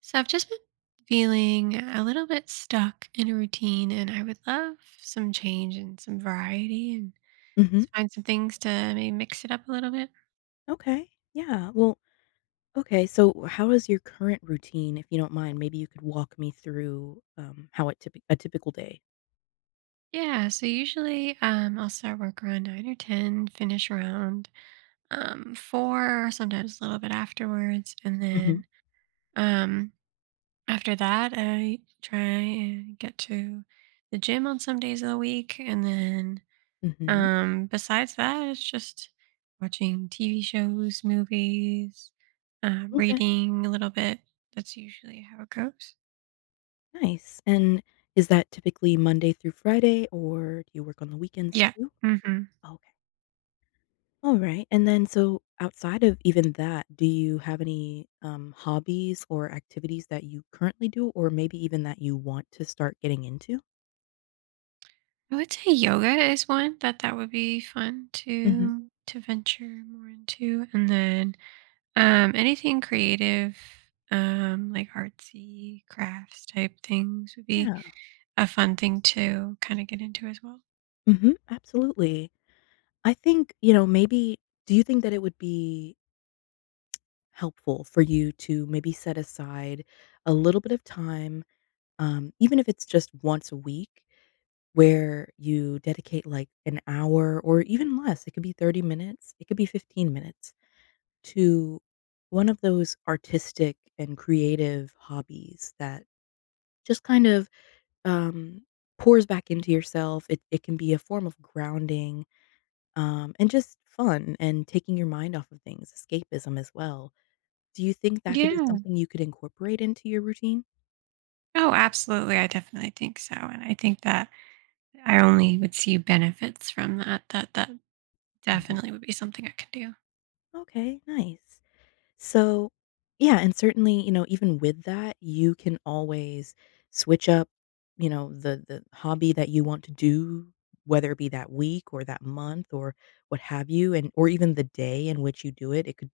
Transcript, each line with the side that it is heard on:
right: So I've just been feeling a little bit stuck in a routine, and I would love some change and some variety and
left: Mhm.
right: find some things to maybe mix it up a little bit.
left: Okay. Yeah. Well, okay. So, how is your current routine, if you don't mind? Maybe you could walk me through how a typical day.
right: Yeah, so usually I'll start work around 9 or 10, finish around 4, sometimes a little bit afterwards. And
left: Hmm.
right: then um, after that, I try and get to the gym on some days of the week. And then
left: Mhm.
right: Besides that, it's just watching TV shows, movies,
left: Okay.
right: reading a little bit. That's usually how it goes.
left: Nice. And is that typically Monday through Friday, or do you work on the weekends
right: Yeah.
left: too?
right: Hmm.
left: Okay. All right. And then, so outside of even that, do you have any hobbies or activities that you currently do, or maybe even that you want to start getting into?
right: I would say yoga is one that would be fun
left: Hmm.
right: to venture more into, and then anything creative, like artsy crafts type things would be
left: Yeah.
right: a fun thing to kind of get into as well.
left: Hmm. Absolutely. I think, maybe do you think that it would be helpful for you to maybe set aside a little bit of time, even if it's just once a week, where you dedicate like an hour or even less? It could be 30 minutes, it could be 15 minutes to one of those artistic and creative hobbies that just kind of um, pours back into yourself. It can be a form of grounding. And just fun and taking your mind off of things, escapism as well. Do you think that could be
right: Yeah.
left: something you could incorporate into your routine?
right: Oh, absolutely. I definitely think so, and I think that I only would see benefits from that. That
left: Mhm.
right: definitely would be something I could do.
left: Okay, nice. So, yeah, and certainly, even with that, you can always switch up, the hobby that you want to do, whether it be that week or that month or what have you, and or even the day in which you do it. It could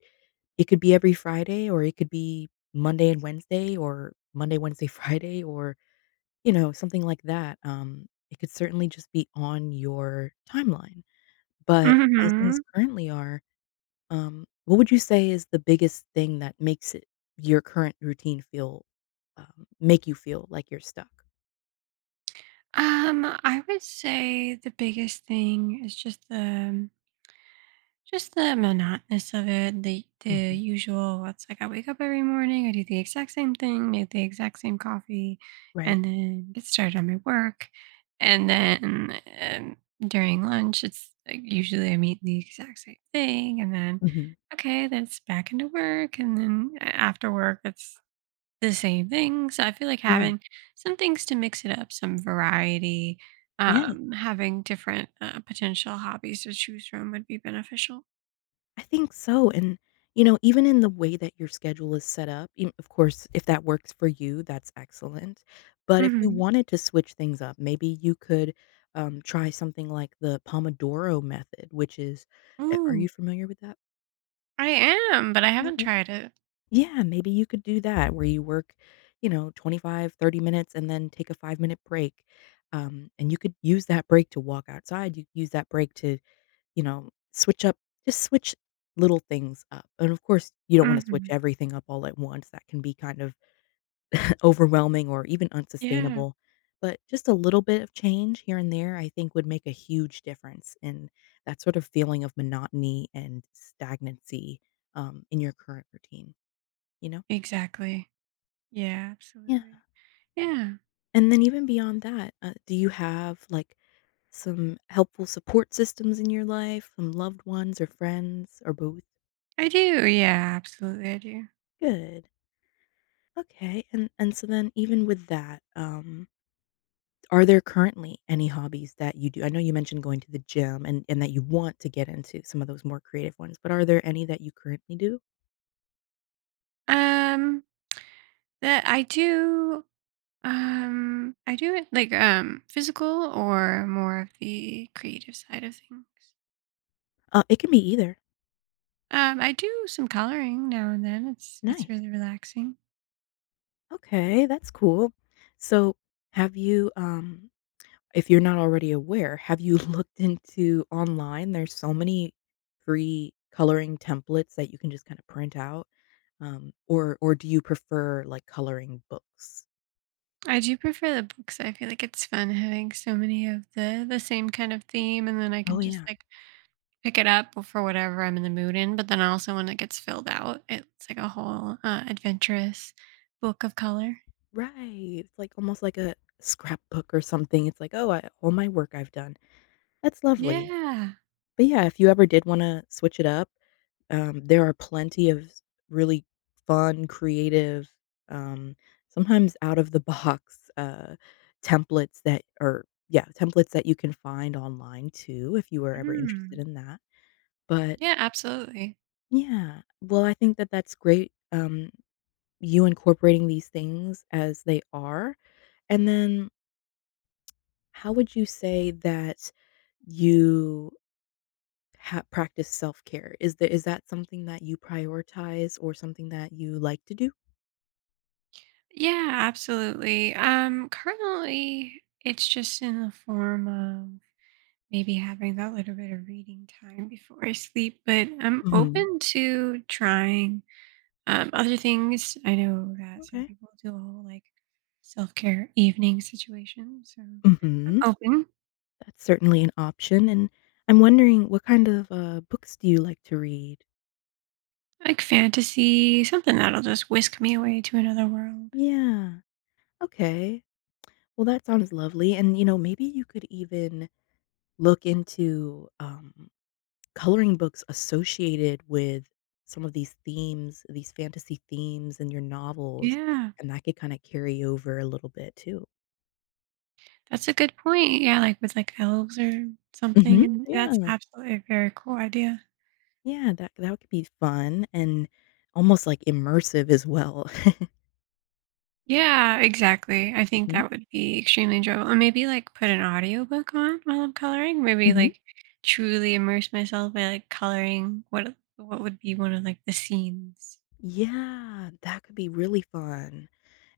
left: it could be every Friday or it could be Monday and Wednesday or Monday, Wednesday, Friday or something like that. It could certainly just be on your timeline, but as things
right: Mhm.
left: currently are, what would you say is the biggest thing that makes it your current routine feel, make you feel like you're stuck?
right: I would say the biggest thing is just the Just the monotonous of it, the
left: Mhm.
right: usual. It's like I wake up every morning, I do the exact same thing, make the exact same coffee,
left: Right.
right: and then get started on my work. And then during lunch, it's like usually I'm eating the exact same thing, and then
left: Mhm.
right: okay, then it's back into work, and then after work, it's the same thing. So I feel like
left: Right.
right: having some things to mix it up, some variety,
left: Yeah.
right: having different potential hobbies to choose from would be beneficial.
left: I think so, and, even in the way that your schedule is set up, you of course, if that works for you, that's excellent, but if you
right: Mhm.
left: wanted to switch things up, maybe you could, try something like the Pomodoro method, which is a are you
right: Ooh,
left: familiar with that?
right: I am, but I haven't
left: Okay.
right: tried it.
left: Yeah, maybe you could do that where you work, 25, 30 minutes and then take a 5-minute break. And you could use that break to walk outside. You could use that break to switch up just switch little things up, and of course, you don't wanna switch
right: Mhm.
left: everything up all at once. That can be kind of overwhelming or even
right: Yeah,
left: unsustainable, but just a little bit of change here and there, I think, would make a huge difference in that sort of feeling of monotony and stagnancy, in your current routine, you know?
right: exactly. Yeah,
left: Yeah,
right: absolutely. Yeah,
left: and then even beyond that, do you have, like, some helpful support systems in your life, some loved ones or friends or both?
right: I do. Yeah, absolutely, I do.
left: Good. Okay, and so then even with that, are there currently any hobbies that you do? I know you mentioned going to the gym and that you want to get into some of those more creative ones, but are there any that you currently do?
right: Um, that I do. I do it like physical or more of the creative side of things.
left: It can be either.
right: I do some coloring now and then. It's
left: Nice.
right: really relaxing.
left: Okay, that's cool. So, have you if you're not already aware, have you looked into online? There's so many free coloring templates that you can just kind of print out. Or do you prefer like coloring books?
right: I do prefer the books. I feel like it's fun having so many of the same kind of theme, and then I
left: Oh
right: can just
left: yeah.
right: like pick it up for whatever I'm in the mood in. But then also when it gets filled out, it's like a whole adventurous book of color.
left: Right. It's like almost like a scrapbook or something. It's like, "Oh, I all my work I've done." That's lovely.
right: Yeah.
left: But yeah, if you ever did wanna switch it up, there are plenty of s really fun, creative, um, sometimes out of the box, templates that or yeah, templates that you can find online too, if you were ever interested
right: Mm.
left: in that. But
right: Yeah, absolutely.
left: yeah, well, I think that that's great, you incorporating these things as they are. And then how would you say that you ha practice self-care? Is the that something that you prioritize or something that you like to do?
right: Yeah, absolutely. Currently it's just in the form of maybe having that little bit of reading time before I sleep, but I'm
left: Mhm.
right: open to trying other things. I know that some
left: Okay.
right: people do a whole like self-care evening situation, so I'm
left: Mhm.
right: open.
left: That's certainly an option, and I'm wondering what kind of, books do you like to read?
right: Like fantasy, something that'll just whisk me away to another world.
left: Yeah. Okay. Well, that sounds lovely, and, maybe you could even look into, coloring books associated with some of these themes, these fantasy themes in your novels,
right: Yeah,
left: and that could kinda carry over a little bit too.
right: that's a good point. Yeah, like with like elves or something. Mhm.
left: Mhm.
right: and That's
left: Yeah.
right: absolutely a very cool idea.
left: Yeah, that that could be fun and almost, like, immersive as well.
right: Yeah, exactly. I think
left: Mhm.
right: that would be extremely enjoyable. And maybe like put an audiobook on while I'm coloring. Maybe
left: Mhm.
right: like truly immerse myself by like coloring what would be one of like the scenes.
left: Yeah, that could be really fun.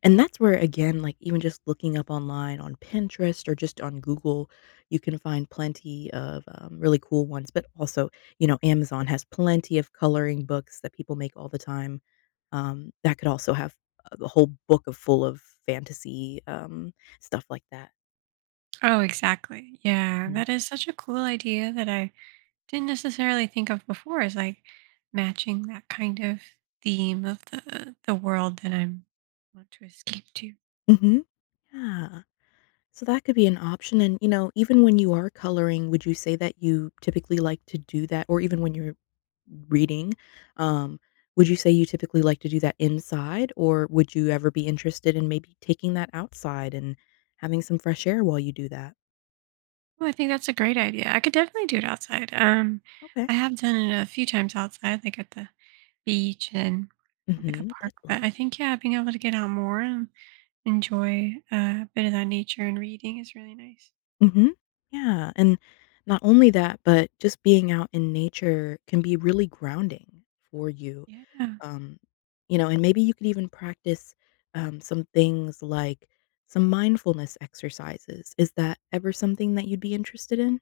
left: And that's where, again, like even just looking up online on Pinterest or just on Google, you can find plenty of really cool ones. But also, Amazon has plenty of coloring books that people make all the time. That could also have a whole book of full of fantasy stuff like that.
right: Oh, exactly. Yeah,
left: Mm.
right: that is such a cool idea that I didn't necessarily think of before is like matching that kind of theme of the world that I'm want to escape to.
left: Mm-hmm. Yeah. So that could be an option and, even when you are coloring, would you say that you typically like to do that or even when you're reading, um, would you say you typically like to do that inside, or would you ever be interested in maybe taking that outside and having some fresh air while you do that?
right: Well, I think that's a great idea. I could definitely do it outside.
left: Okay.
right: I have done it a few times outside, like at the beach and like a
left: Mhm.
right: park.
left: That's
right: But
left: lovely.
right: I think yeah, being able to get out more and enjoy a bit of that nature and reading is really nice.
left: Mhm. Yeah, and not only that, but just being out in nature can be really grounding for you.
right: Yeah,
left: Um, and maybe you could even practice some things like some mindfulness exercises. Is that ever something that you'd be interested in?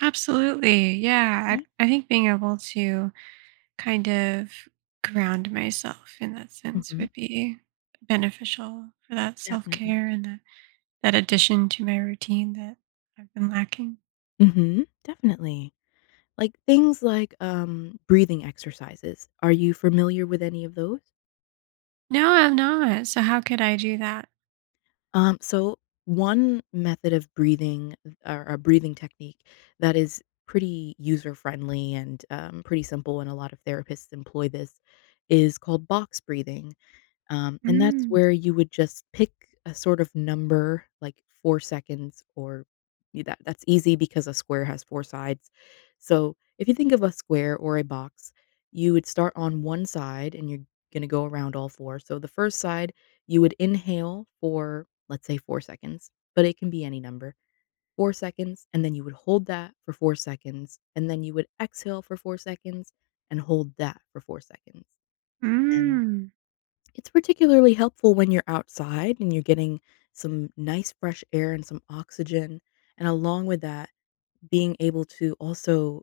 right: absolutely. Yeah,
left: Okay.
right: I think being able to kind of ground myself in that sense
left: Hmm.
right: would be beneficial for that self
left: Definitely.
right: care and that, that addition to my routine that I've been lacking.
left: Hmm. Definitely. Like things like breathing exercises. Are you familiar with any of those?
right: No, I'm not. So, how could I do that?
left: So one method of breathing or a breathing technique that is pretty user friendly and pretty simple, and a lot of therapists employ this is called box breathing. And that's
right: Mm.
left: where you would just pick a sort of number, like 4 seconds or y that that's easy because a square has 4 sides. So, if you think of a square or a box, you would start on one side and you're gonna go around all 4. So, the first side, you would inhale for, let's say, 4 seconds, but it can be any number. 4 seconds, and then you would hold that for 4 seconds, and then you would exhale for 4 seconds and hold that for 4 seconds, and
right: Mm.
left: it's particularly helpful when you're outside and you're getting some nice fresh air and some oxygen. And along with that, being able to also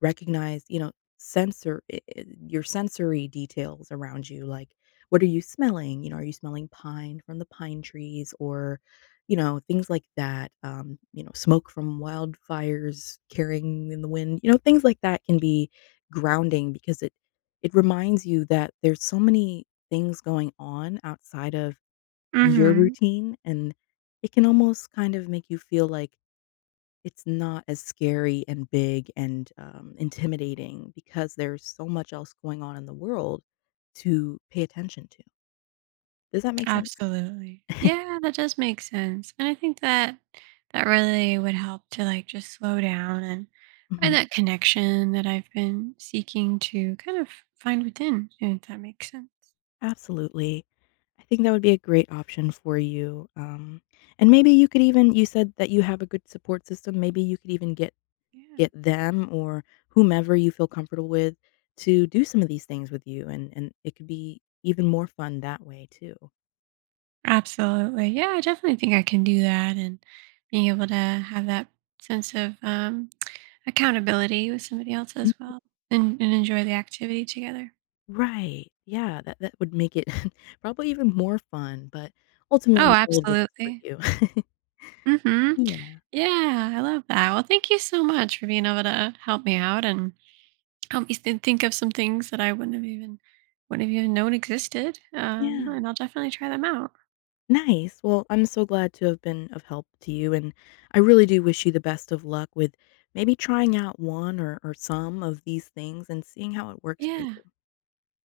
left: recognize, sensor I your sensory details around you, like, what are you smelling? Are you smelling pine from the pine trees or, things like that, smoke from wildfires carrying in the wind, things like that can be grounding because it reminds you that there's so many things going on outside of your
right: Mm-hmm.
left: routine, and it can almost kind of make you feel like it's not as scary and big and, intimidating because there's so much else going on in the world to pay attention to. Does that make sense?
right: Absolutely. Yeah, that does make sense. And I think that that really would help to like just slow down and find
left: Mhm.
right: that connection that I've been seeking to kind of find within, if that makes sense.
left: Absolutely. I think that would be a great option for you, and maybe you could even you said that you have a good support system. Maybe you could even get
right: Yeah.
left: them or whomever you feel comfortable with to do some of these things with you, and it could be even more fun that way too.
right: Absolutely. Yeah, I definitely think I can do that and being able to have that sense of accountability with somebody else as well and enjoy the activity together.
left: Right, yeah, that that would make it probably even more fun, but
right: Oh,
left: ultimately all of this is for
right: absolutely.
left: you.
right: Hmm.
left: Yeah,
right: Yeah, I love that. Well, thank you so much for being able to help me out and help me think of some things that I wouldn't have even known existed.
left: yeah,
right: And I'll definitely try them out.
left: nice, well, I'm so glad to have been of help to you, and I really do wish you the best of luck with maybe trying out one or some of these things and seeing how it works for
right: Yeah,
left: you.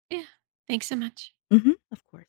right: yeah. Thanks so much.
left: Mhm, of course.